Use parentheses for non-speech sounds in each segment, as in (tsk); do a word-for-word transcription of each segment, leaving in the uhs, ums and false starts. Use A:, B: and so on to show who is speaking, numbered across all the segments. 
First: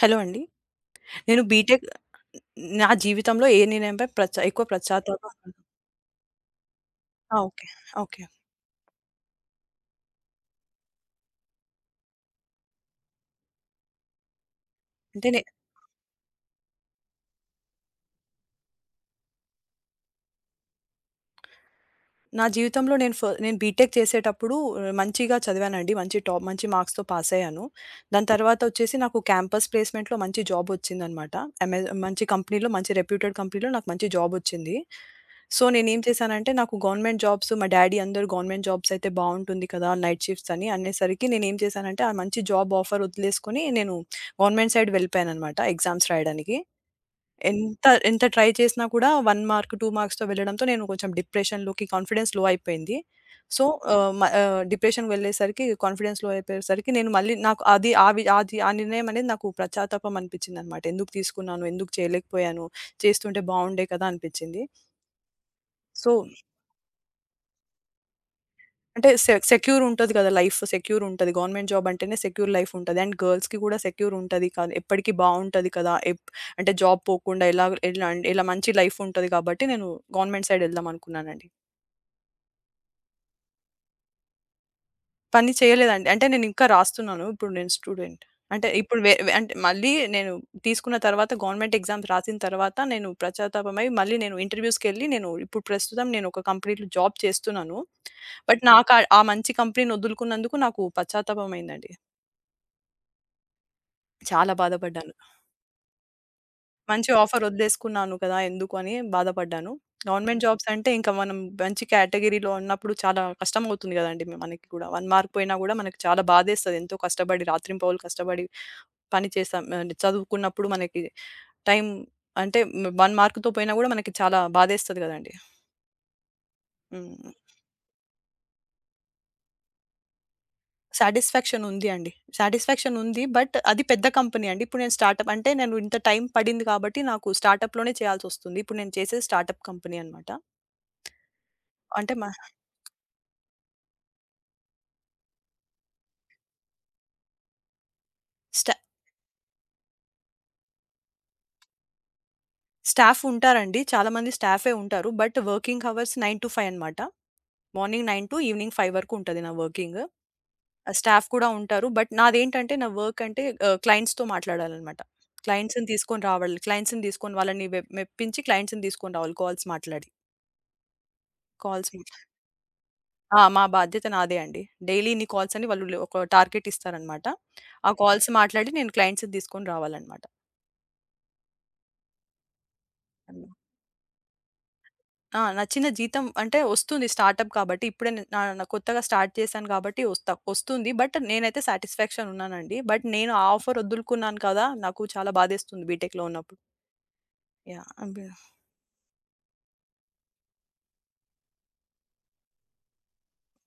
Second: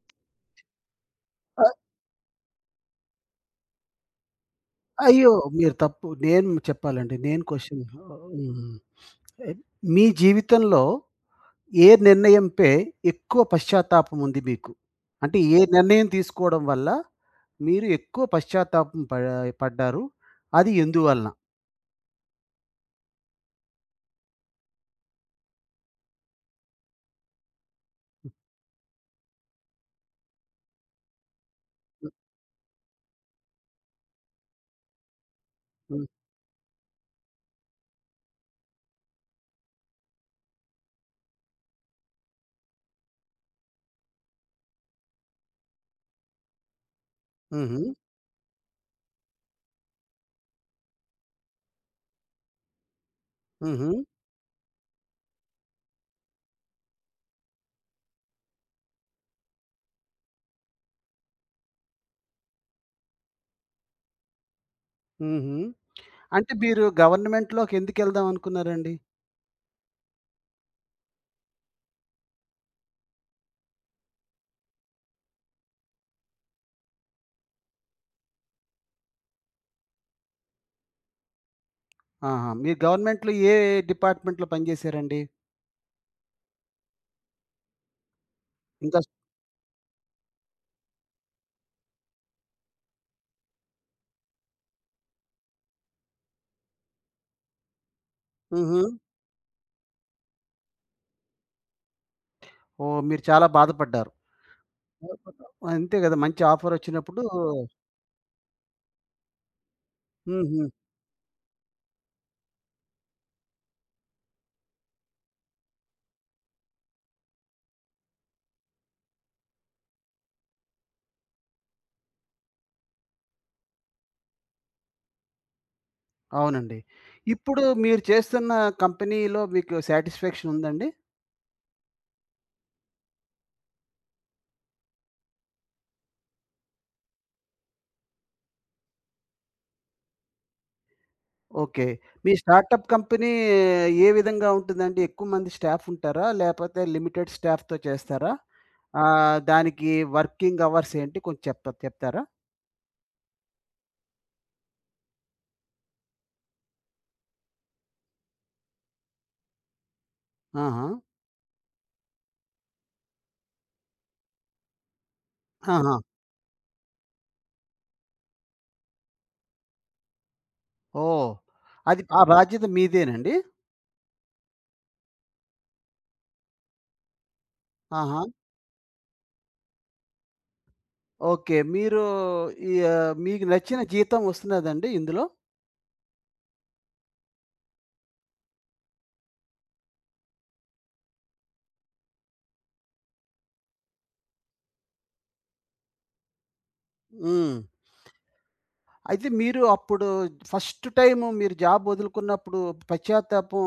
A: Hello అండి. నేను
B: అ
A: BTech నా జీవితంలో ఏ నిర్ణయంపై ప్రచ ఎక్కువ
B: అయ్యో!
A: ప్రచాతాపం
B: మీరు తప్పు నేను చెప్పాలండి.
A: ఆ!
B: నేను
A: ఓకే.
B: Question
A: okay.
B: హ్మ్. ఎ మీ జీవితంలో ఏ నిర్ణయంపై ఎక్కువ పశ్చాత్తాపం ఉంది మీకు?
A: అంటే
B: అంటే
A: నే
B: ఏ నిర్ణయం తీసుకోవడం వల్ల మీరు ఎక్కువ పశ్చాత్తాపం ప పడ్డారు? అది ఎందువలన?
A: నా జీవితంలో నేను ఫ నేను బీటెక్ చేసేటప్పుడు ఆ, మంచిగా చదివానండి. మంచి టాప్ మంచి మార్క్స్‌తో పాస్ అయ్యాను. దాని తర్వాత వచ్చేసి నాకు క్యాంపస్ ప్లేస్‌మెంట్‌లో మంచి జాబ్ వచ్చిందనమాట. అమె
B: హ్మ్.
A: మంచి కంపెనీలో మంచి రెప్యూటెడ్ కంపెనీలో నాకు మంచి జాబ్ వచ్చింది. సో, నేనేం
B: హ్మ్.
A: చేశానంటే నాకు గవర్నమెంట్ జాబ్స్ మా డ్యాడీ అందరూ గవర్నమెంట్ జాబ్స్ అయితే బావుంటుంది కదా! నైట్ షిఫ్ట్స్ అని అనేసరికి నేనేం చేశానంటే ఆ మంచి జాబ్ ఆఫర్ వదిలేసుకొని నేను గవర్నమెంట్ సైడ్ వెళ్ళిపోయాననమాట ఎగ్జామ్స్ రాయడానికి.
B: హుహు.
A: ఎంత, ఎంత ట్రై చేసినా కూడా ఒక మార్క్, రెండు మార్క్స్‌తో వెళ్ళడంతో నేను కొంచెం డిప్రెషన్‌లోకి కాన్ఫిడెన్స్ లో అయిపోయింది. సో,
B: హుహు.
A: ఆహ్, మ ఆహ్, డిప్రెషన్‌కి వెళ్ళేసరికి కాన్ఫిడెన్స్ లో అయిపోయేసరికి నేను మళ్ళీ నాకు అది ఆవి అది ఆ నిర్ణయం అనేది నాకు పశ్చాత్తాపం అనిపించిందనమాట. ఎందుకు తీసుకున్నాను? ఎందుకు చేయలేకపోయాను? చేస్తుంటే బావుండే కదా! అనిపించింది.
B: హుహు.
A: సో
B: అంటే మీరు గవర్నమెంట్‌లోకి ఎందుకెళ్దాం అనుకున్నారండి?
A: అంటే సె సెక్యూర్ ఉంటది కదా! లైఫ్ సెక్యూర్ ఉంటది. గవర్నమెంట్ జాబ్ అంటేనే సెక్యూర్ లైఫ్ ఉంటది. అండ్ గర్ల్స్‌కి కూడా సెక్యూర్ ఉంటది కాదు. ఎప్పటికి బావుంటది కదా! ఎప్ అంటే జాబ్ పోకుండా ఇలా ఇలా ఇలా మంచి లైఫ్ ఉంటది కాబట్టి నేను గవర్నమెంట్ సైడ్ ఎళ్దాం అనుకున్నానండి.
B: ఆహా! మీరు గవర్నమెంట్‌లో ఏ డిపార్ట్‌మెంట్‌లో పనిచేశారండి?
A: పని చేయలేదండి. అంటే నేను ఇంకా రాస్తున్నాను. ఇప్పుడు నేను స్టూడెంట్. అంటే
B: ఇంకా
A: ఇప్పుడు వె వె అంటే మళ్ళీ నేను తీసుకున్న తర్వాత గవర్నమెంట్ ఎగ్జామ్స్ రాసిన తర్వాత నేను ప్రచాతాపమై మళ్ళీ నేను ఇంటర్‌వ్యూస్‌కెళ్ళి నేను ఇప్పుడు ప్రస్తుతం నేను ఒక కంపెనీలో జాబ్ చేస్తున్నాను. బట్
B: హుహు.
A: నాకు ఆ ఆ మంచి కంపెనీని వదులుకున్నందుకు నాకు పశ్చాత్తాపం అయిందండి.
B: ఓహ్! మీరు చాలా బాధపడ్డారు.
A: చాలా బాధపడ్డాను.
B: అంతే గదా! మంచి
A: మంచి
B: ఆఫరొచ్చినప్పుడు
A: ఆఫర్ వదిలేసుకున్నాను కదా! ఎందుకు అని బాధపడ్డాను. గవర్నమెంట్
B: హ్మ్.
A: జాబ్స్
B: హ్మ్.
A: అంటే ఇంకా మనం మంచి కేటగరీలో ఉన్నప్పుడు చాలా కష్టమవుతుంది గదండీ! మనకి కూడా ఒక మార్క్ పోయినా గూడా మనకు చాలా బాధేస్తది. ఎంతో కష్టపడి రాత్రింపవలు కష్టపడి పని చేసాం. ఆహ్, చదువుకున్నప్పుడు మనకి టైం అంటే ఒక మార్క్‌తో పోయినా గూడా మనకి చాలా బాధేస్తది గదండీ!
B: అవునండి.
A: హ్మ్.
B: ఇప్పుడు మీరు చేస్తున్న కంపెనీలో మీకు సాటిస్ఫాక్షన్ ఉందండి?
A: సాటిస్ఫాక్షన్ ఉంది అండి. సాటిస్ఫాక్షన్ ఉంది. బట్ అది పెద్ద కంపెనీ అండి. ఇప్పుడు నేను స్టార్టప్ అంటే నేను ఇంత టైం పడింది కాబట్టి నాకు స్టార్టప్‌లోనే చేయాల్సొస్తుంది. ఇప్పుడు నేను చేసేది స్టార్టప్ కంపెనీ అనమాట.
B: ఓకే.
A: అంటే మా
B: మీ స్టార్టప్ కంపెనీ ఏ విధంగా ఉంటుందండి? ఎక్కువ మంది స్టాఫ్ ఉంటారా? లేపోతే లిమిటెడ్ స్టాఫ్‌తో చేస్తారా?
A: స్టా
B: ఆహ్, దానికి వర్కింగ్ అవర్స్ ఏంటి? కొంచెం చెప్తా చెప్తారా?
A: స్టాఫ్ ఉంటారండి. చాలా మంది స్టాఫే ఉంటారు. బట్ వర్కింగ్ అవర్స్ తొమ్మిది ఐదు అనమాట. మార్నింగ్ తొమ్మిది టు ఈవినింగ్ ఐదు వరకు ఉంటది నా వర్కింగ్.
B: ఆహా!
A: ఆహ్, స్టాఫ్ కూడా ఉంటారు. బట్ నాదేంటంటే నా వర్క్ అంటే ఆహ్, క్లయింట్స్‌తో మాట్లాడాలనమాట. క్లయింట్స్‌ని
B: ఆహా!
A: తీసుకొని రావాలి. క్లయింట్స్‌ని తీసుకొని వాళ్ళని వె మెప్పించి క్లయింట్స్‌ని తీసుకొని రావాలి కాల్స్ మాట్లాడి.
B: ఓహ్!
A: కాల్స్
B: అది ఆ బాధ్యత మీదేనండి?
A: ఆ! మా బాధ్యత నాదే అండి. డైలీ ఇన్ని కాల్స్ అని వాళ్ళు ఒక టార్గెట్ ఇస్తారనమాట. ఆ
B: ఆహా!
A: కాల్స్ మాట్లాడి నేను క్లయింట్స్‌ని తీసుకొని రావాలనమాట.
B: ఓకే. మీరు ఈ ఆహ్, మీకు నచ్చిన జీతం వస్తున్నదండి ఇందులో?
A: ఆ! నా చిన్న జీతం అంటే వస్తుంది స్టార్టప్ కాబట్టి. ఇప్పుడే నా నా కొత్తగా స్టార్ట్ చేశాను కాబట్టి వస్తా వస్తుంది. బట్ నేనైతే సాటిస్ఫాక్షన్ ఉన్నానండి. బట్ నేను ఆ ఆఫర్ వదులుకున్నాను కదా! నాకు చాలా బాధేస్తుంది బీటెక్‌లో ఉన్నప్పుడు.
B: హ్మ్.
A: యాహ్! అబ్బ!
B: అయితే మీరు అప్పుడు ఫస్ట్ టైము మీరు జాబ్ వదులుకున్నప్పుడు పశ్చాత్తాపం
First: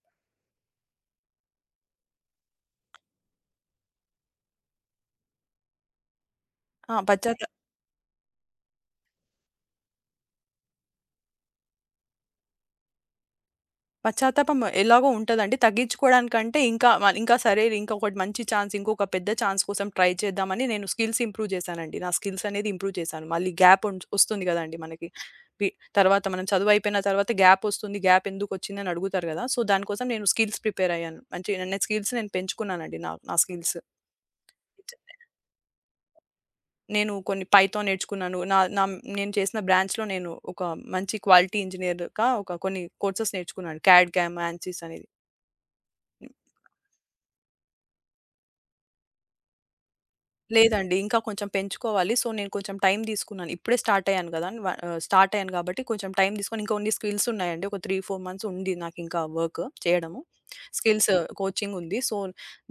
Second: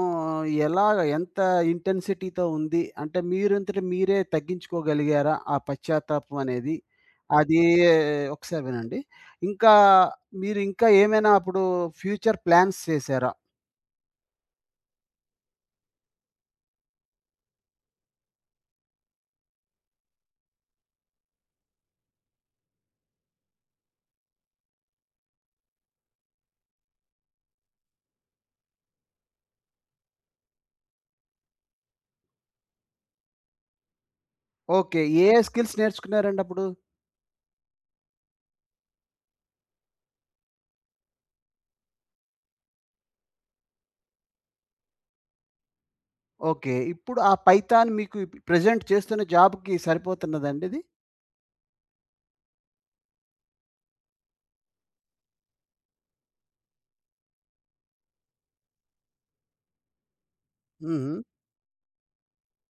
B: ఎలాగ ఎంత ఇంటెన్సిటీతో ఉంది? అంటే మీరంతట మీరే తగ్గించుకోగలిగారా? ఆ పశ్చాత్తాపం అనేది.
A: ఆ! పశ్చాత్
B: అది ఒకసారి వినండి. ఇంకా మీరు ఇంకా ఏమైనా అప్పుడు ఫ్యూచర్ ప్లాన్స్ చేశారా?
A: పశ్చాత్తాపం ఎలాగో ఉంటదండి. తగ్గించుకోవడానికంటే ఇంకా మ ఇంకా సరే ఇంకొకటి మంచి ఛాన్స్, ఇంకొక పెద్ద ఛాన్స్ కోసం ట్రై చేద్దామని నేను స్కిల్స్ ఇంప్రూవ్ చేశానండి. నా స్కిల్స్ అనేది ఇంప్రూవ్ చేశాను. మళ్ళీ గ్యాప్ ఉంట్ వస్తుంది గదండీ మనకి. పి తర్వాత మనం చదువయిపోయిన తర్వాత గ్యాప్ వస్తుంది. గ్యాప్ ఎందుకొచ్చిందని అడుగుతారు గదా! సో, దానికోసం నేను స్కిల్స్ ప్రిపేర్ అయ్యాను. మంచి నా స్కిల్స్ నేను పెంచుకున్నానండి. నా నా స్కిల్స్.
B: ఓకే. ఏ స్కిల్స్ నేర్చుకున్నారండి అప్పుడు?
A: నేను కొన్ని పైథాన్ నేర్చుకున్నాను. నా నా నేను చేసిన బ్రాంచ్‌లో నేను ఒక మంచి క్వాలిటీ ఇంజినీర్‌గా ఒక కొన్ని కోర్సెస్ నేర్చుకున్నాను. క్యాడ్, క్యామ్, యాన్సిస్ అనేది.
B: ఓకే. ఇప్పుడు ఆ పైథాన్ మీకు ప్రెజెంట్ చేస్తున్న జాబ్‌కి సరిపోతున్నదండి ఇది?
A: లేదండి. ఇంకా కొంచెం పెంచుకోవాలి. సో, నేను కొంచెం టైం తీసుకున్నాను. ఇప్పుడే స్టార్ట్ అయ్యాను గదా! వ ఆహ్, స్టార్ట్ అయ్యాను కాబట్టి కొంచెం టైం తీసుకొని ఇంకా కొన్ని స్కిల్స్ ఉన్నాయండి. ఒక మూడు, నాలుగు మంత్స్ ఉంది నాకింకా వర్క్ చేయడము. స్కిల్స్
B: హుహు.
A: కోచింగ్ ఉంది. సో,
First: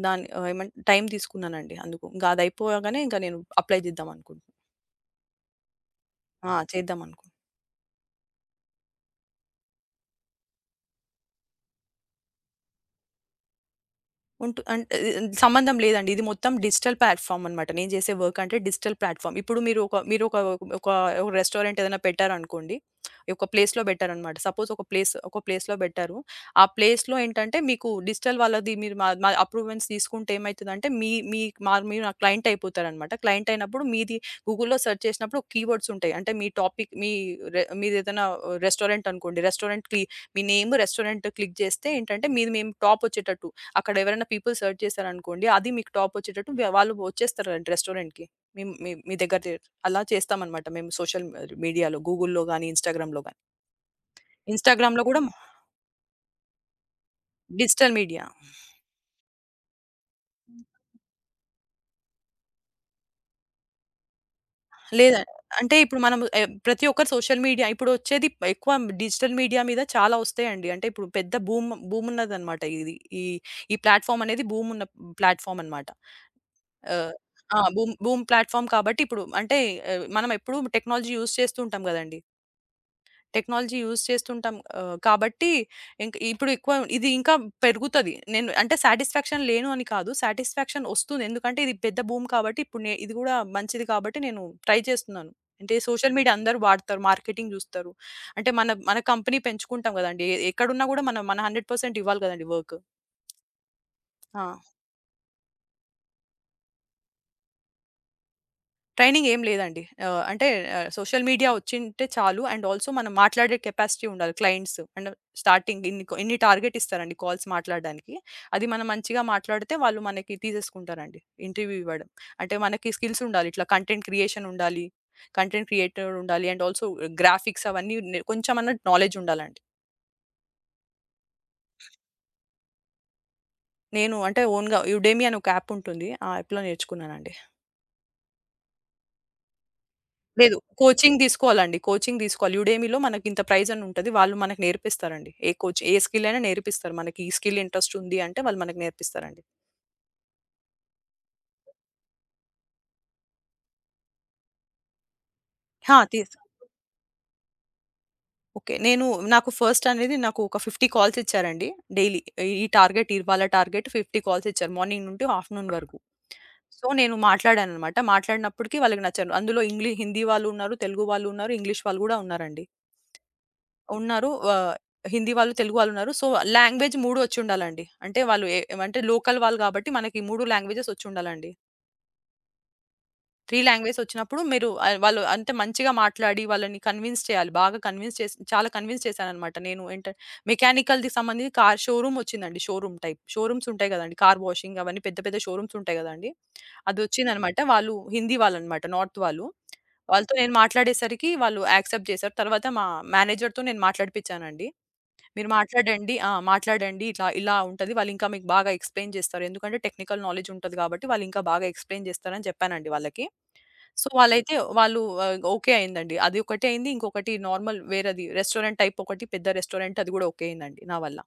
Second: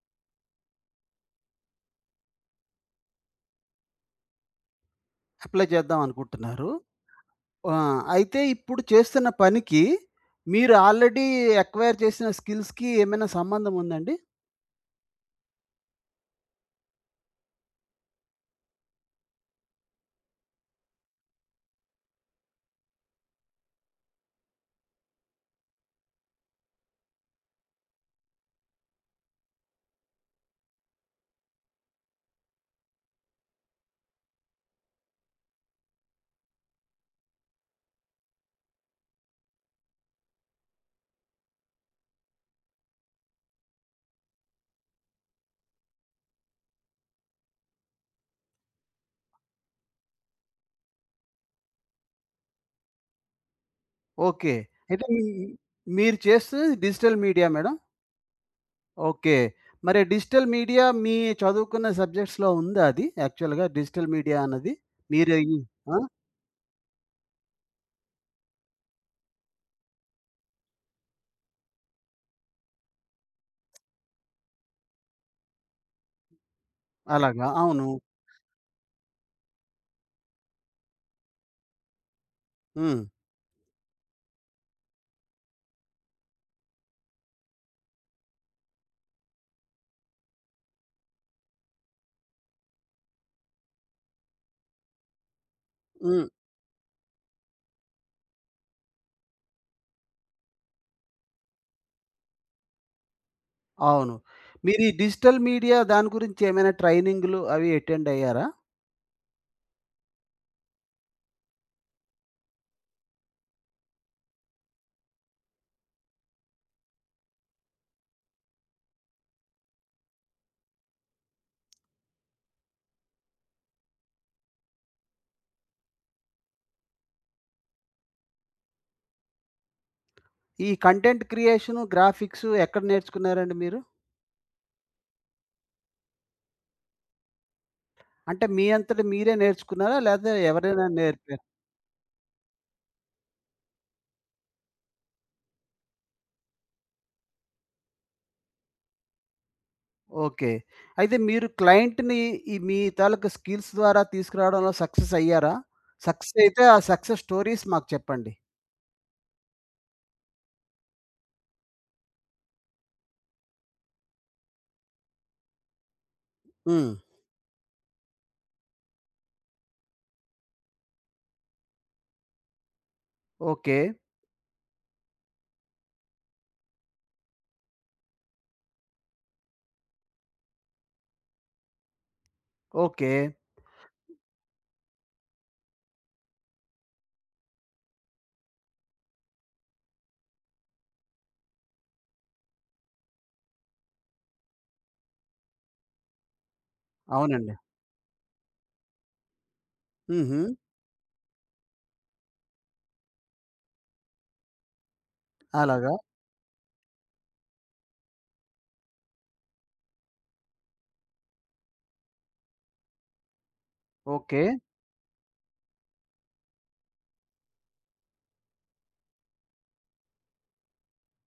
A: దాన్ని ఆహ్, ఏమంటే టైం తీసుకున్నానండి అందుకు. ఇంకా అది అయిపోగానే ఇంకా నేను అప్లై చేద్దాం అనుకుంటున్నా.
B: అప్లై చేద్దాం
A: ఆ!
B: అనుకుంటున్నారు.
A: చేద్దాం అనుకుంటున్నా.
B: ఆ! అయితే ఇప్పుడు చేస్తున్న పనికి మీరు ఆల్రెడీ అక్వైర్ చేసిన స్కిల్స్‌కి ఏమైనా సంబంధం ఉందండి?
A: ఉంటు అంటే సంబంధం లేదండి. ఇది మొత్తం డిజిటల్ ప్లాట్‌ఫార్మ్ అన్నమాట. నేను చేసే వర్క్ అంటే డిజిటల్ ప్లాట్‌ఫార్మ్. ఇప్పుడు మీరు ఒక మీరు ఒక ఒక ఒక రెస్టారెంట్ ఏదైనా పెట్టారనుకోండి. ఒక ప్లేస్‌లో పెట్టారన్నమాట. సపోజ్ ఒక ప్లేస్ ఒక ప్లేస్‌లో పెట్టారు. ఆ ప్లేస్‌లో ఏంటంటే మీకు డిజిటల్ వాళ్ళది మీరు మా మా అప్రూవెన్స్ తీసుకుంటే ఏమైతదంటే మీ మీ మా మీరు నాకు క్లయింట్ అయిపోతారన్నమాట. క్లయింట్ అయినప్పుడు మీది గూగుల్‌లో సెర్చ్ చేసినప్పుడు కీవర్డ్స్ ఉంటాయి. అంటే మీ టాపిక్ మీ రె మీదేదైనా రెస్టారెంట్ అనుకోండి. రెస్టారెంట్ క్లి మీ నేమ్ రెస్టారెంట్ క్లిక్ చేస్తే ఏంటంటే మీది మేము టాప్ వచ్చేటట్టు అక్కడ ఎవరైనా పీపుల్ సెర్చ్ చేశారనుకోండి, అది మీకు టాపొచ్చేటట్టు వ వాళ్ళు వచ్చేస్తారంట రెస్టారెంట్‌కి. మీ మీ మీ దగ్గర తి అలా చేస్తామనమాట మేము సోషల్ మీడియాలో, గూగుల్‌లో గాని, ఇన్‌స్టాగ్రామ్‌లో గాని.
B: ఓకే. అయితే
A: ఇన్‌స్టాగ్రామ్‌లో గూడా
B: మీ మీరు చేస్తున్నది digital media madam?
A: Digital media.
B: Okay. మరి డిజిటల్ మీడియా మీ చదువుకున్న సబ్జెక్ట్స్‌లో ఉందా అది యాక్చువల్‌గా డిజిటల్ మీడియా అన్నది?
A: లేదా
B: మీరు ఈ
A: అంటే
B: ఆ!
A: ఇప్పుడు మనం ఆహ్, ప్రతి ఒక్కరు సోషల్ మీడియా ఇప్పుడొచ్చేది ఎక్కువ డిజిటల్ మీడియా మీద చాలా ఒస్తాయండి. అంటే ఇప్పుడు పెద్ద బూమ్ బూమున్నదనమాట ఇది. ఈ ఈ ప్లాట్‌ఫార్మ్ అనేది బూమున్న ప్లాట్‌ఫార్మ్ అనమాట. ఆహ్,
B: అలాగా.
A: ఆ!
B: అవును.
A: బూమ్ బూమ్ ప్లాట్‌ఫార్మ్ కాబట్టి ఇప్పుడు అంటే ఆహ్, మనం ఎప్పుడు టెక్నాలజీ యూజ్ చేస్తూ ఉంటాం గదండీ!
B: హ్మ్.
A: టెక్నాలజీ యూజ్ చేస్తుంటాం ఆహ్, కాబట్టి ఇంక ఇప్పుడు ఎక్కువ ఇది ఇంకా పెరుగుతది. నేను అంటే సాటిస్ఫాక్షన్ లేను అని కాదు. సాటిస్ఫాక్షన్ ఒస్తుంది. ఎందుకంటే ఇది పెద్ద బూమ్ కాబట్టి ఇప్పుడు నే ఇది గూడా మంచిది కాబట్టి నేను ట్రై చేస్తున్నాను. అంటే సోషల్
B: హ్మ్.
A: మీడియా అందరూ వాడతారు. మార్కెటింగ్ జూస్తారు. అంటే మన మన కంపెనీ పెంచుకుంటాం గదండీ! ఎ ఎక్కడున్నా గూడా మనం మన వంద శాతం ఇవ్వాలి గదండీ వర్క్.
B: అవును.
A: ఆ!
B: మీరు ఈ డిజిటల్ మీడియా దాని గురించి ఏమైనా ట్రైనింగ్‌లు అవి అటెండ్ అయ్యారా?
A: ట్రైనింగ్ ఏం లేదండి. ఆహ్, అంటే ఆహ్, సోషల్ మీడియా వచ్చింటే చాలు. అండ్ ఆల్సో మనం మాట్లాడే కెపాసిటీ ఉండాలి క్లయింట్స్. అండ్ స్టార్టింగ్ ఇన్ని కొ ఇన్ని టార్గెట్ ఇస్తారండి కాల్స్ మాట్లాడడానికి. అది మనం మంచిగా మాట్లాడితే వాళ్ళు మనకి తీసేసుకుంటారండి ఇంటర్వ్యూ ఇవ్వడం. అంటే మనకి స్కిల్స్ ఉండాలి. ఇట్లా కంటెంట్ క్రియేషన్ ఉండాలి. కంటెంట్ క్రియేటర్ ఉండాలి. అండ్ ఆల్సో గ్రాఫిక్స్ అవన్నీ నే కొంచెమన్నా నాలెడ్జ్ ఉండాలండి.
B: ఈ కంటెంట్ క్రియేషను, గ్రాఫిక్సు ఎక్కడ నేర్చుకున్నారండి మీరు?
A: నేను అంటే ఓన్‌గా యుడేమి అని ఒక యాప్ ఉంటుంది. ఆ యాప్‌లో నేర్చుకున్నానండి.
B: అంటే మీ అంతట మీరే నేర్చుకున్నారా? లేతే
A: లేదు.
B: ఎవరైనా
A: కోచింగ్
B: నేర్పారా?
A: తీసుకోవాలండి. కోచింగ్ తీసుకోవాలి. యుడేమీలో మనకింత ప్రైజ్ అని ఉంటది. వాళ్ళు మనకు నేర్పిస్తారండి. ఏ కోచ్ ఏ స్కిల్ అయినా నేర్పిస్తారు. మనకి ఈ స్కిల్ ఇంట్రెస్ట్ ఉంది అంటే వాళ్ళు మనకు నేర్పిస్తారండి.
B: ఓకే. అయితే మీరు క్లయింట్‌ని ఈ మీ తాలూకా స్కిల్స్ ద్వారా తీసుకురావడంలో సక్సెస్ అయ్యారా?
A: ఆ! తీస్
B: సక్సెస్ అయితే ఆ సక్సెస్ స్టోరీస్ మాకు చెప్పండి.
A: ఓకే. నేను నాకు ఫస్ట్ అనేది నాకు ఒక యాభై కాల్స్ ఇచ్చారండి డైలీ. ఈ టార్గెట్ ఇవాళ టార్గెట్ యాభై కాల్స్ ఇచ్చారు. మార్నింగ్ నుండి ఆఫ్టర్‌నూన్ వరకు. సో,
B: హ్మ్.
A: నేను మాట్లాడాననమాట. మాట్లాడినప్పటికి వాళ్ళకి నచ్చాను. అందులో ఇంగ్లీ హిందీ వాళ్ళున్నారు, తెలుగు వాళ్ళున్నారు, ఇంగ్లీష్ వాళ్ళు గూడా ఉన్నారండి.
B: ఓకే.
A: ఉన్నారు. ఆహ్, హిందీ వాళ్ళు, తెలుగు వాళ్ళున్నారు. సో, లాంగ్వేజ్ మూడు వచ్చుండాలండి. అంటే వాళ్ళు ఏ అంటే లోకల్ వాళ్ళు గాబట్టి మనకి మూడు లాంగ్వేజెస్ వచ్చుండాలండి.
B: ఓకే.
A: మూడు లాంగ్వేజెస్ వచ్చినప్పుడు మీరు ఆహ్, వాళ్ళు అంటే మంచిగా మాట్లాడి వాళ్ళని కన్విన్స్ చేయాలి. బాగా కన్విన్స్ చేసి చాలా కన్విన్స్ చేశాననమాట. నేను ఏంట మెకానికల్‌ది సంబంధించి కార్ షోరూమ్ వచ్చిందండి. Showroom type. షోరూమ్స్ ఉంటాయి గదండీ! కార్ వాషింగ్ అవన్నీ పెద్ద పెద్ద షోరూమ్స్ ఉంటాయి గదండీ!
B: అవునండి.
A: అదొచ్చిందనమాట. వాళ్ళు హిందీ వాళ్ళనమాట. నార్త్ వాళ్ళు. వాళ్ళతో
B: హుహు.
A: నేను మాట్లాడేసరికి వాళ్ళు యాక్సెప్ట్ చేశారు. తర్వాత మా మేనేజర్‌తో నేను మాట్లాడిపిచ్చానండి. మీరు
B: అలాగా?
A: మాట్లాడండి. ఆ! మాట్లాడండి. ఇట్లా ఇలా ఉంటది. వాళ్ళింకా మీకు బాగా ఎక్స్‌ప్లెయిన్ జేస్తారు. ఎందుకంటే టెక్నికల్ నాలెడ్జ్ ఉంటది కాబట్టి వాళ్ళింకా బాగా ఎక్స్‌ప్లెయిన్ జేస్తారని జెప్పానండి వాళ్ళకి. So,
B: okay.
A: వాళ్ళైతే వాళ్ళు ఆహ్, ఓకే అయిందండి. అది ఒకటే అయింది. ఇంకొకటి నార్మల్ వేరేది రెస్టారెంట్ టైప్ ఒకటి పెద్ద రెస్టారెంట్ అది గూడా ఓకే అయిందండి నా వల్ల.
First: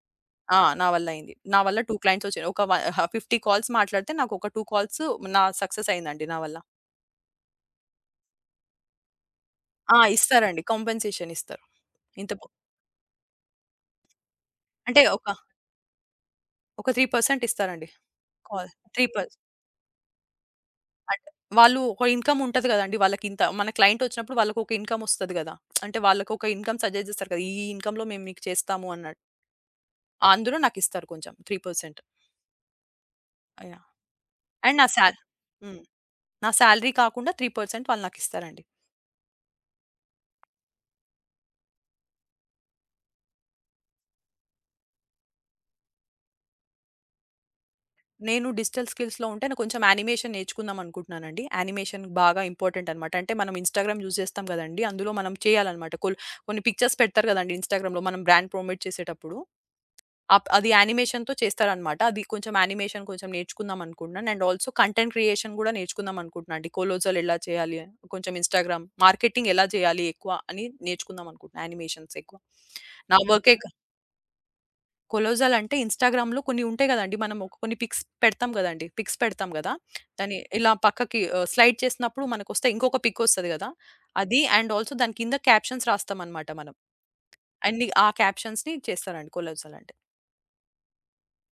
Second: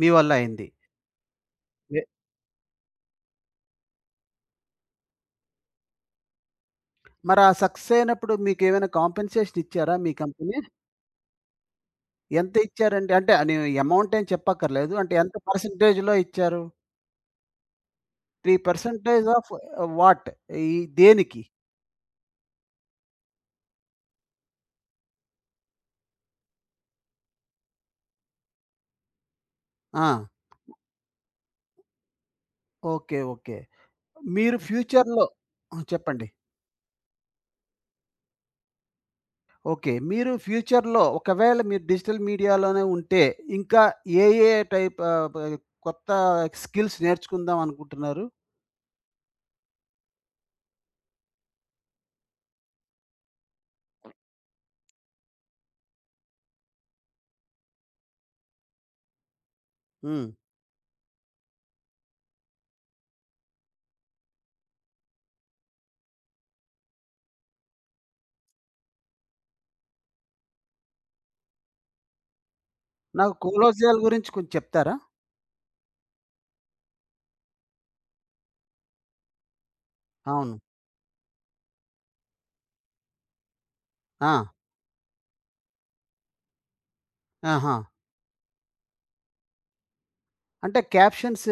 B: మీ వల్ల
A: ఆ!
B: అయింది.
A: నా వల్ల అయింది. నా వల్ల రెండు
B: ఎ
A: క్లయింట్స్ ఒచ్చాయి. ఒక వ ఆహ్, యాభై కాల్స్ మాట్లాడితే నాకొక రెండు కాల్స్ నా సక్సెస్ అయిందండి నా వల్ల.
B: మరి ఆ సక్సెస్ అయినప్పుడు మీకేమైనా కాంపెన్సేషన్ ఇచ్చారా
A: ఆ!
B: మీ కంపెనీ?
A: ఇస్తారండి. కాంపెన్సేషన్ ఇస్తారు. ఇంత పో-
B: ఎంత ఇచ్చారండి? అంటే అని అమౌంట్ ఏం చెప్పక్కర్లేదు.
A: అంటే
B: అంటే
A: ఒక,
B: ఎంత పర్సెంటేజ్‌లో ఇచ్చారు?
A: ఒక మూడు శాతం ఇస్తారండి. కాల్ 3
B: మూడు శాతం
A: పర్
B: ఆఫ్ వాట్? ఈ
A: అంటే
B: దేనికి?
A: వాళ్ళు ఒక ఇన్‌కమ్ ఉంటది గదండీ! వాళ్ళకింత మన క్లయింట్ ఒచ్చినప్పుడు వాళ్ళకొక ఇన్‌కమ్ ఒస్తది గదా! అంటే వాళ్ళకొక ఇన్‌కమ్ సజెస్ట్ జేస్తారు కదా! ఈ ఈ ఇన్‌కమ్‌లో మేము మీకు చేస్తాము అన్నట్టు.
B: ఆ!
A: అందులో నాకిస్తారు కొంచెం మూడు శాతం.
B: ఓకే. ఓకే.
A: యాహ్!
B: మీరు
A: అండ్ నా సాల్
B: ఫ్యూచర్‌లో ఆ!
A: హ్మ్.
B: చెప్పండి.
A: నా సాలరీ కాకుండా మూడు శాతం వాళ్ళు నాకిస్తారండి.
B: ఓకే. మీరు ఫ్యూచర్‌లో ఒకవేళ మీరు డిజిటల్ మీడియాలోనే ఉంటే, ఇంకా ఏ ఏ టైప్ ఆహ్, బ కొత్త స్కిల్స్ నేర్చుకుందాం అనుకుంటున్నారు?
A: నేను డిజిటల్ స్కిల్స్‌లో ఉంటే నేను కొంచెం యానిమేషన్ నేర్చుకుందాం అనుకుంటున్నానండి. యానిమేషన్ బాగా ఇంపార్టెంట్ అనమాట. అంటే మనం ఇన్‌స్టాగ్రామ్ యూజ్ జేస్తాం గదండీ! అందులో మనం చేయాలనమాట. కొల్ కొన్ని పిక్చర్స్ పెడతారు గదండీ! ఇన్‌స్టాగ్రామ్‌లో మనం బ్రాండ్ ప్రమోట్ చేసేటప్పుడు.
B: హ్మ్.
A: అప్ అది యానిమేషన్‌తో చేస్తారనమాట. అది కొంచెం యానిమేషన్ కొంచెం నేర్చుకుందాం అనుకుంటున్నాను. అండ్ ఆల్సో కంటెంట్ క్రియేషన్ గూడా నేర్చుకుందాం అనుకుంటున్నా అండి. కొలోజల్ ఎలా చేయాలి? కొంచెం ఇన్‌స్టాగ్రామ్ మార్కెటింగ్ ఎలా చేయాలి ఎక్కువ అని నేర్చుకుందాం అనుకుంటున్నా యానిమేషన్స్ ఎక్కువ. నా
B: నాకు
A: వర్కే ఓకే. క
B: కొలోజియాల గురించి కొంచెం చెప్తారా?
A: కొలోజల్ అంటే ఇన్‌స్టాగ్రామ్‌లో కొన్ని ఉంటాయి గదండీ! మనం ఒక కొన్ని పిక్స్ పెడతాం గదండీ! పిక్స్ పెడతాం గదా! దాన్ని
B: అవును.
A: ఇలా పక్కకి ఆహ్, స్లైడ్ చేసినప్పుడు మనకొస్తే ఇంకొక పిక్ ఒస్తది గదా!
B: ఆ!
A: అది అండ్ ఆల్సో దాని కింద క్యాప్షన్స్ రాస్తామనమాట మనం.
B: ఆహా!
A: అన్ని ఆ క్యాప్షన్స్‌ని చేస్తారండి కొలోజల్ అంటే.
B: అంటే క్యాప్షన్స్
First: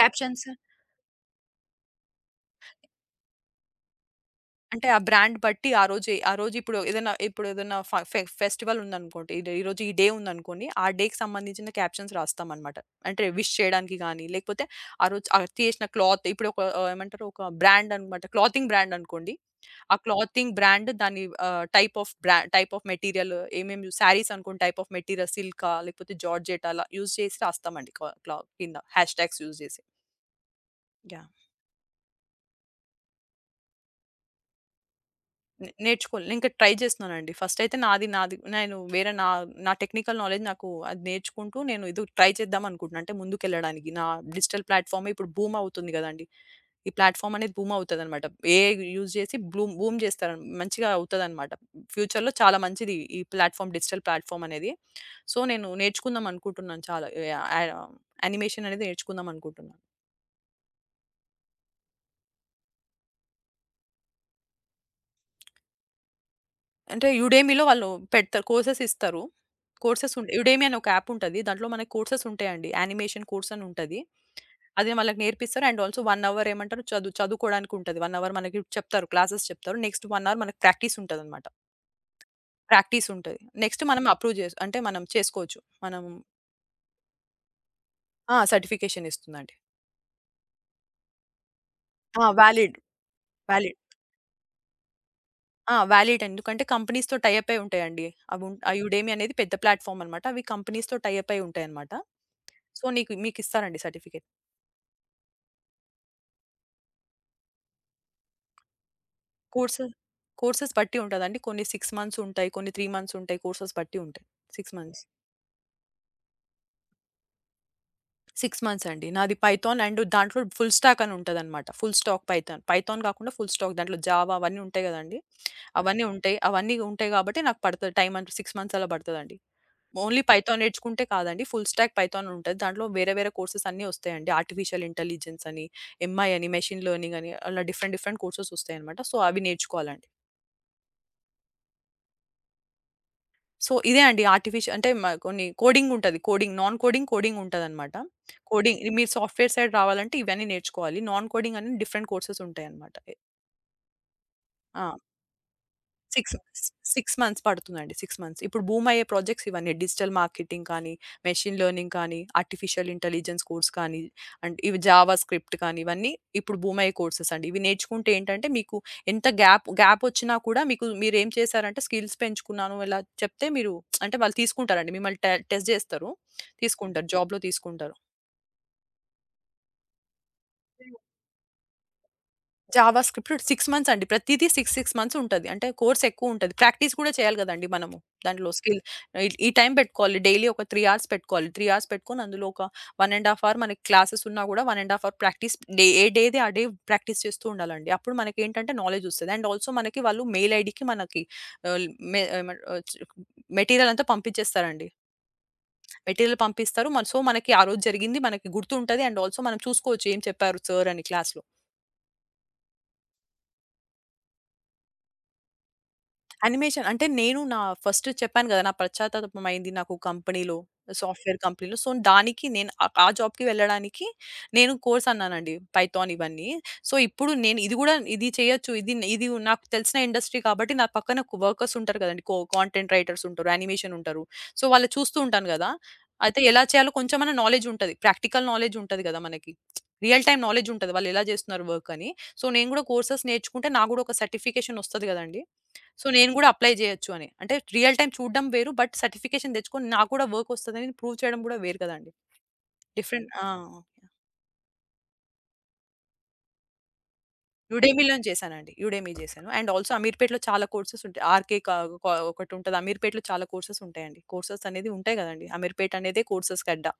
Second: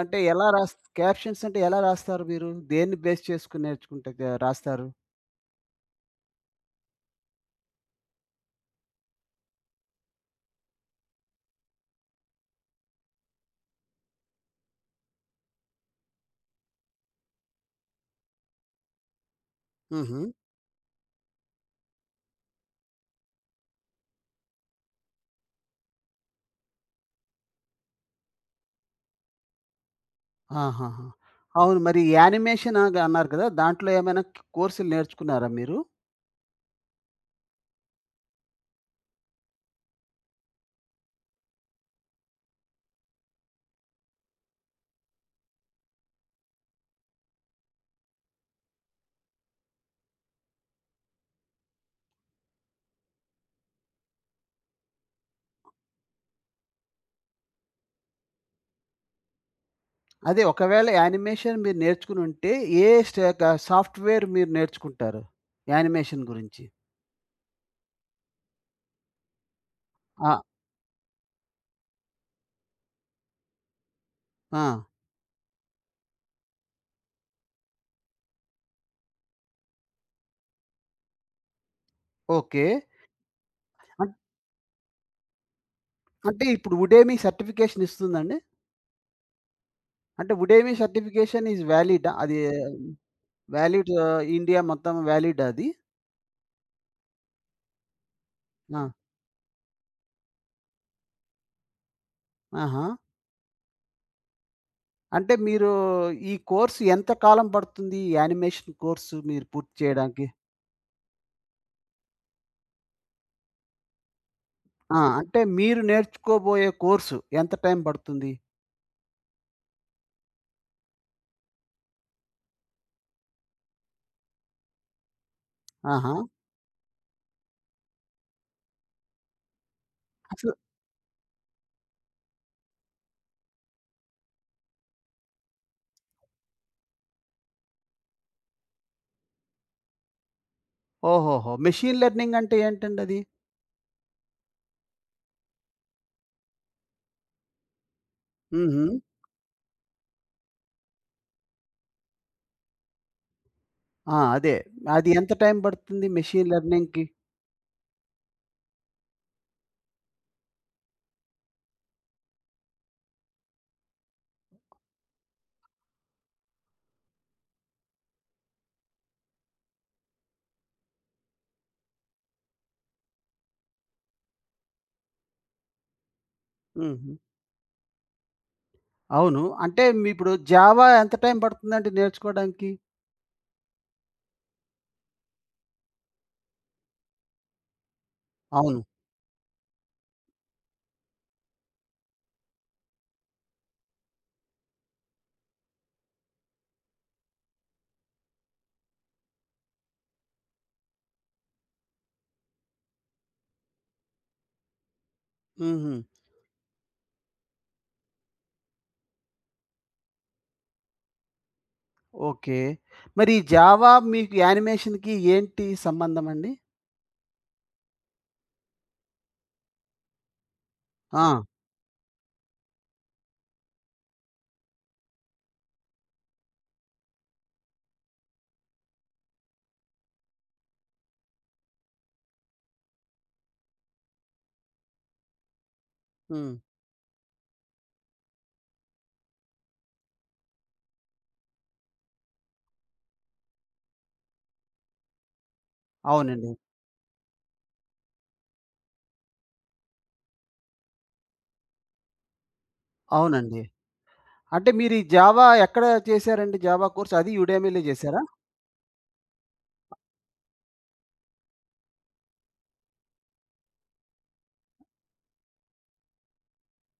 B: అంటే ఎలా రాస్ క్యాప్షన్స్ అంటే ఎలా రాస్తారు మీరు? దేన్ని బేస్ చేసుకొని నేర్చుకుంటే గ రాస్తారు?
A: అంటే ఆ బ్రాండ్ బట్టి ఆ రోజు ఏ- ఆ రోజు ఇప్పుడు ఏదైనా ఇప్పుడు ఏదైనా ఫ ఫె ఫెస్టివల్ ఉందనుకోండి. ఈ ఈ రోజు ఈ డే ఉందనుకోండి. ఆ డేకి సంబంధించిన క్యాప్షన్స్ రాస్తామనమాట. అంటే విష్ చేయడానికి గాని, లేకపోతే ఆ రోజు ఆ తీసిన క్లాత్ ఇప్పుడు ఒక ఆహ్, ఏమంటారు ఒక బ్రాండ్ అనమాట. క్లాతింగ్ బ్రాండ్ అనుకోండి. ఆ
B: హుహు.
A: క్లాతింగ్ బ్రాండ్ దాని ఆహ్, టైప్ ఆఫ్ బ్రా టైప్ ఆఫ్ మెటీరియల్ ఏమేమి శారీస్ అనుకోండి టైప్ ఆఫ్ మెటీరియల్ సిల్కా లేకపోతే జార్జెట్ అలా యూజ్ చేసి రాస్తామండి. కా క్లా కింద హ్యాష్ ట్యాగ్స్ యూజ్ చేసి.
B: ఆహాహా!
A: యాహ్!
B: అవును. మరి యానిమేషన్ ఆగ్ అన్నారు కదా! దాంట్లో ఏమైనా క్ కోర్సులు నేర్చుకున్నారా
A: నే
B: మీరు?
A: నేర్చుకోలే. ఇంకా ట్రై చేస్తున్నానండి. ఫస్ట్ అయితే నాది నాది నేను వేరే నా నా టెక్నికల్ నాలెడ్జ్ నాకు అది నేర్చుకుంటూ నేను ఇది ట్రై చేద్దాం అనుకుంటున్నా. అంటే ముందుకెళ్ళడానికి నా డిజిటల్ ప్లాట్‌ఫార్మ్ ఇప్పుడు బూమ్ అవుతుంది గదండీ! ఈ ప్లాట్‌ఫార్మ్ అనేది బూమ్ అవుతదనమాట. ఏఐ యూజ్ చేసి బ్లూమ్ బూమ్ చేస్తారు. మంచిగా అవుతదనమాట. ఫ్యూచర్‌లో చాలా మంచిది ఈ ప్లాట్‌ఫార్మ్ డిజిటల్ ప్లాట్‌ఫార్మ్ అనేది. సో, నేను నేర్చుకుందాం అనుకుంటున్నాను చాలా. యాహ్! యాహ్! యానిమేషన్ అనేది నేర్చుకుందాం అనుకుంటున్నా.
B: అదే ఒకవేళ యానిమేషన్ మీరు నేర్చుకునుంటే ఏ స్ట క సాఫ్ట్‌వేర్ మీరు నేర్చుకుంటారు? యానిమేషన్ గురించి.
A: అంటే యుడేమిలో వాళ్ళు పెడతారు. కోర్సెస్ ఇస్తారు. కోర్సెస్ ఉంట
B: ఆ!
A: యుడేమి అని ఒక యాప్ ఉంటది. దాంట్లో మనకు కోర్సెస్ ఉంటాయండి. యానిమేషన్ కోర్స్ అని ఉంటది.
B: ఆ!
A: అది వాళ్ళకి నేర్పిస్తారు. అండ్ ఆల్సో ఒక అవర్ ఏమంటారు చదువు చదువుకోవడానికి ఉంటది. ఒక అవర్ మనకి చెప్తారు. క్లాసెస్ చెప్తారు. నెక్స్ట్ ఒక అవర్ మనకు ప్రాక్టీస్ ఉంటదన్నమాట.
B: ఓకే.
A: ప్రాక్టీస్ ఉంటది. నెక్స్ట్ మనం
B: అంట్
A: అప్రూవ్ చేసు అంటే మనం చేసుకోవచ్చు. మనం
B: అంటే ఇప్పుడు ఉడేమి సర్టిఫికేషన్ ఇస్తుందండి?
A: ఆ! సర్టిఫికేషన్ ఇస్తుందండి.
B: అంటే ఉడేమి సర్టిఫికేషన్ ఈజ్ వాలిడా?
A: ఆ!
B: అది
A: వాలిడ్. వాలిడ్.
B: వాలిడ్ ఇండియా మొత్తం వాలిడా అది?
A: ఆ! వాలిడ్ ఎందుకంటే కంపెనీస్‌తో టై అప్ అయి ఉంటాయండి. అవి ఉన్- ఆ
B: ఆ!
A: యుడేమి అనేది పెద్ద ప్లాట్‌ఫార్మ్ అన్నమాట. అవి కంపెనీస్‌తో టై అప్ అయి ఉంటాయన్నమాట.
B: ఆహా!
A: సో, నీకు మీకిస్తారండి సర్టిఫికేట్.
B: అంటే మీరు ఈ కోర్స్ ఎంత కాలం పడుతుంది? యానిమేషన్ కోర్సు మీరు పూర్తి
A: కోర్సెస్
B: చేయడానికి?
A: కోర్సెస్ బట్టి ఉంటదండి. కొన్ని ఆరు మంత్స్ ఉంటాయి. కొన్ని మూడు మంత్స్ ఉంటాయి. కోర్సెస్ బట్టి ఉంటాయి. ఆరు
B: ఆ!
A: మంత్స్.
B: అంటే మీరు నేర్చుకోబోయే కోర్సు ఎంత టైం పడుతుంది?
A: ఆరు మంత్స్ అండి. నాది పైథాన్ అండ్ దాంట్లో ఫుల్ స్టాక్ అని ఉంటదనమాట. Full stack Python. పైథాన్ కాకుండా ఫుల్ స్టాక్ దాంట్లో జావా అవన్నీ ఉంటాయి కదండీ! అవన్నీ
B: ఆహా!
A: ఉంటాయి. అవన్నీ ఉంటాయి కాబట్టి నాకు పడతది టైమ్ అంటే ఆరు మంత్స్ అలా పడతదండి. ఓన్లీ
B: అసలు
A: పైథాన్ నేర్చుకుంటే కాదండి. ఫుల్ స్టాక్ పైథాన్ ఉంటది. దాంట్లో వేరే వేరే కోర్సెస్ అన్నీ వస్తాయండి. ఆర్టిఫిషియల్ ఇంటెలిజెన్స్ అని, ఎంఐ అని, మెషిన్ లెర్నింగ్ అని అలా డిఫరెంట్ డిఫరెంట్ కోర్సెస్ వస్తాయన్నమాట. సో, అవి నేర్చుకోవాలండి.
B: ఓహోహో! మెషీన్ లెర్నింగ్ అంటే ఏంటండది?
A: సో, ఇదే అండి ఆర్టిఫిషియ అంటే మ కొన్ని కోడింగ్ ఉంటది. కోడింగ్, నాన్ కోడింగ్, కోడింగ్ ఉంటదనమాట. కోడింగ్
B: హుహు.
A: మీరు సాఫ్ట్‌వేర్ సైడ్ రావాలంటే ఇవన్నీ నేర్చుకోవాలి. నాన్ కోడింగ్ అని డిఫరెంట్ కోర్సెస్ ఉంటాయన్నమాట. ఎ
B: ఆ! అదే.
A: ఆ!
B: అది ఎంత టైం పడుతుంది
A: ఆరు ఆరు
B: మెషీన్ లెర్నింగ్‌కి?
A: మంత్స్ పడుతుందండి. ఆరు మంత్స్. ఇప్పుడు బూమ్ అయ్యే ప్రాజెక్ట్స్ ఇవన్నీ డిజిటల్ మార్కెటింగ్ కానీ, మెషిన్ లెర్నింగ్ కానీ, ఆర్టిఫిషియల్ ఇంటెలిజెన్స్ కోర్స్ కానీ, అండ్ ఇవి జావా స్క్రిప్ట్ కానీ ఇవన్నీ ఇప్పుడు బూమ్ అయ్యే కోర్సెస్ అండి. ఇవి నేర్చుకుంటే ఏంటంటే మీకు ఎంత గ్యాప్ గ్యాప్ వచ్చినా కూడా మీకు మీరేం చేశారంటే స్కిల్స్ పెంచుకున్నాను ఇలా చెప్తే మీరు (tsk) అంటే వాళ్ళు తీసుకుంటారండి. మిమ్మల్ని టె టెస్ట్ చేస్తారు. తీసుకుంటారు.
B: హుహు.
A: జాబ్‌లో తీసుకుంటారు.
B: అవును. అంటే మీ ఇప్పుడు జావా ఎంత టైం పడుతుందండి నేర్చుకోవడానికి?
A: జావా స్క్రిప్ట్ ఆరు మంత్స్ అండి. ప్రతీదీ ఆరు, ఆరు మంత్స్ ఉంటది. అంటే కోర్స్ ఎక్కువుంటది. ప్రాక్టీస్ కూడా చేయాలి గదండీ మనము. దాంట్లో స్కిల్
B: అవును.
A: ఈ ఈ టైం పెట్టుకోవాలి. డైలీ ఒక మూడు అవర్స్ పెట్టుకోవాలి. మూడు అవర్స్ పెట్టుకొని అందులో ఒక ఒకటిన్నర ½ అవర్ మనకి క్లాసెస్ ఉన్నా గూడా ఒకటిన్నర ½ అవర్ ప్రాక్టీస్ డే ఏ డేది ఆ డే ప్రాక్టీస్ చేస్తూ ఉండాలండి. అప్పుడు మనకేంటంటే నాలెడ్జ్ ఒస్తది. అండ్ ఆల్సో మనకి వాళ్ళు మెయిల్ ఐడీకి మనకి ఆహ్, మె ఏమంటారు ఆహ్, చ్ మెటీరియల్ అంతా పంపించేస్తారండి.
B: హుహు.
A: మెటీరియల్ పంపిస్తారు. మన సో, మనకి ఆ రోజు జరిగింది మనకి గుర్తుంటది. అండ్ ఆల్సో మనం చూసుకోవచ్చు ఏం చెప్పారు సార్ అని క్లాస్‌లో.
B: ఓకే. మరి ఈ జావా మీకు యానిమేషన్‌కి ఏంటి సంబంధం అండి?
A: యానిమేషన్ అంటే నేను నా ఫస్ట్ చెప్పాను గదా! నా పశ్చాత్తాపమైంది నాకు కంపెనీలో, సాఫ్ట్‌వేర్
B: ఆ!
A: కంపెనీలో. సో, దానికి నేను ఆహ్, ఆ జాబ్‌కి వెళ్ళడానికి నేను కోర్స్ అన్నానండి. పైథాన్ ఇవన్నీ. సో, ఇప్పుడు నేను ఇది గూడా ఇది చేయొచ్చు. ఇది ఇది నాకు తెలిసిన ఇండస్ట్రీ కాబట్టి నా పక్కన వర్కర్స్ ఉంటారు గదండీ. కో కాంటెంట్ రైటర్స్ ఉంటారు. యానిమేషన్ ఉంటారు. సో, వాళ్ళని చూస్తూ ఉంటాను గదా! అయితే
B: హ్మ్.
A: ఎలా చేయాలో కొంచెమన్నా నాలెడ్జ్ ఉంటది. ప్రాక్టికల్ నాలెడ్జ్ ఉంటది గదా! మనకి. రియల్ టైమ్ నాలెడ్జ్ ఉంటది. వాళ్ళు ఎలా జేస్తున్నారు వర్క్ అని. సో, నేను గూడా కోర్సెస్ నేర్చుకుంటే నాకు గూడా ఒక సర్టిఫికేషన్ ఒస్తది గదండీ! సో నేను గూడా
B: అవునండి.
A: అప్లై జేయొచ్చు అని. అంటే రియల్ టైమ్ చూడడం వేరు. బట్ సర్టిఫికేషన్ తెచ్చుకొని నాకు గూడా వర్క్ వస్తదని ప్రూవ్ చేయడం గూడా వేరు కదండీ. డిఫరెంట్ ఆ!
B: అవునండి.
A: ఓకే.
B: అంటే మీరు ఈ జావా ఎక్కడ చేశారండి? జావా కోర్స్ అది యుడెమీలో చేశారా?
A: యుడెమీ‌లోనే చేశానండి. యుడెమీ జేశాను. అండ్ ఆల్సో అమీర్‌పేట్‌లో చాలా కోర్సెస్ ఉంటాయి. ఆర్‌కే క క ఒకటుంటది. అమీర్‌పేట్‌లో చాలా కోర్సెస్ ఉంటాయండి. కోర్సెస్ అనేది ఉంటాయి గదండీ. అమీర్‌పేట్ అనేదే కోర్సెస్‌కి అడ్డా.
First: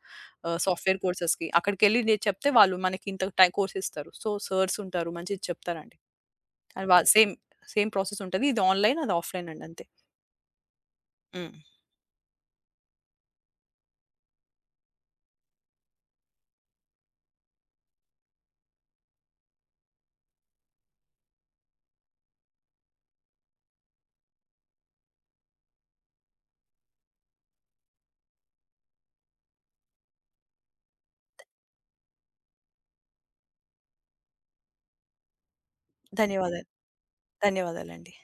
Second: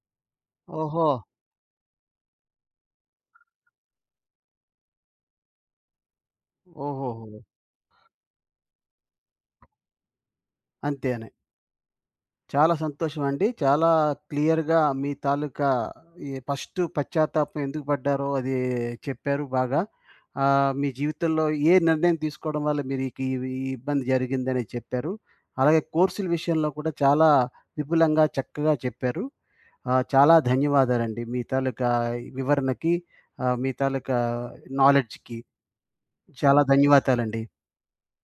A: ఆహ్, సాఫ్ట్‌వేర్
B: ఓహో!
A: కోర్సెస్‌కి. అక్కడికెళ్ళి నేను చెప్తే వాళ్ళు మనకి ఇంత టై కోర్స్ ఇస్తారు. సో, సర్స్ ఉంటారు. మంచిగా చెప్తారండి. అది వా
B: ఓహోహో!
A: సేమ్, సేమ్ ప్రాసెస్ ఉంటది. ఇది ఆన్‌లైన్, అది ఆఫ్‌లైన్ అండి అంతే.
B: అంతేనే.
A: హ్మ్.
B: చాలా సంతోషం అండి. చాలా క్లియర్‌గా మీ తాలూకా ఈ ఫస్ట్ పశ్చాత్తాపం ఎందుకు పడ్డారో అది చెప్పారు బాగా. ఆహ్, మీ జీవితంలో ఏ నిర్ణయం తీసుకోవడం వల్ల మీరీకి ఈ ఈ ఇబ్బంది జరిగిందని చెప్పారు. అలాగే కోర్సుల విషయంలో కూడా చాలా విపులంగా, చక్కగా చెప్పారు. ఆహ్, చాలా ధన్యవాదాలండి. మీ తాలూకా వివరణకి, ఆహ్, మీ తాలూకా నాలెడ్జ్‌కి చాలా
A: ధన్యవాదాలు.
B: ధన్యవాదాలండి.
A: ధన్యవాదాలండి.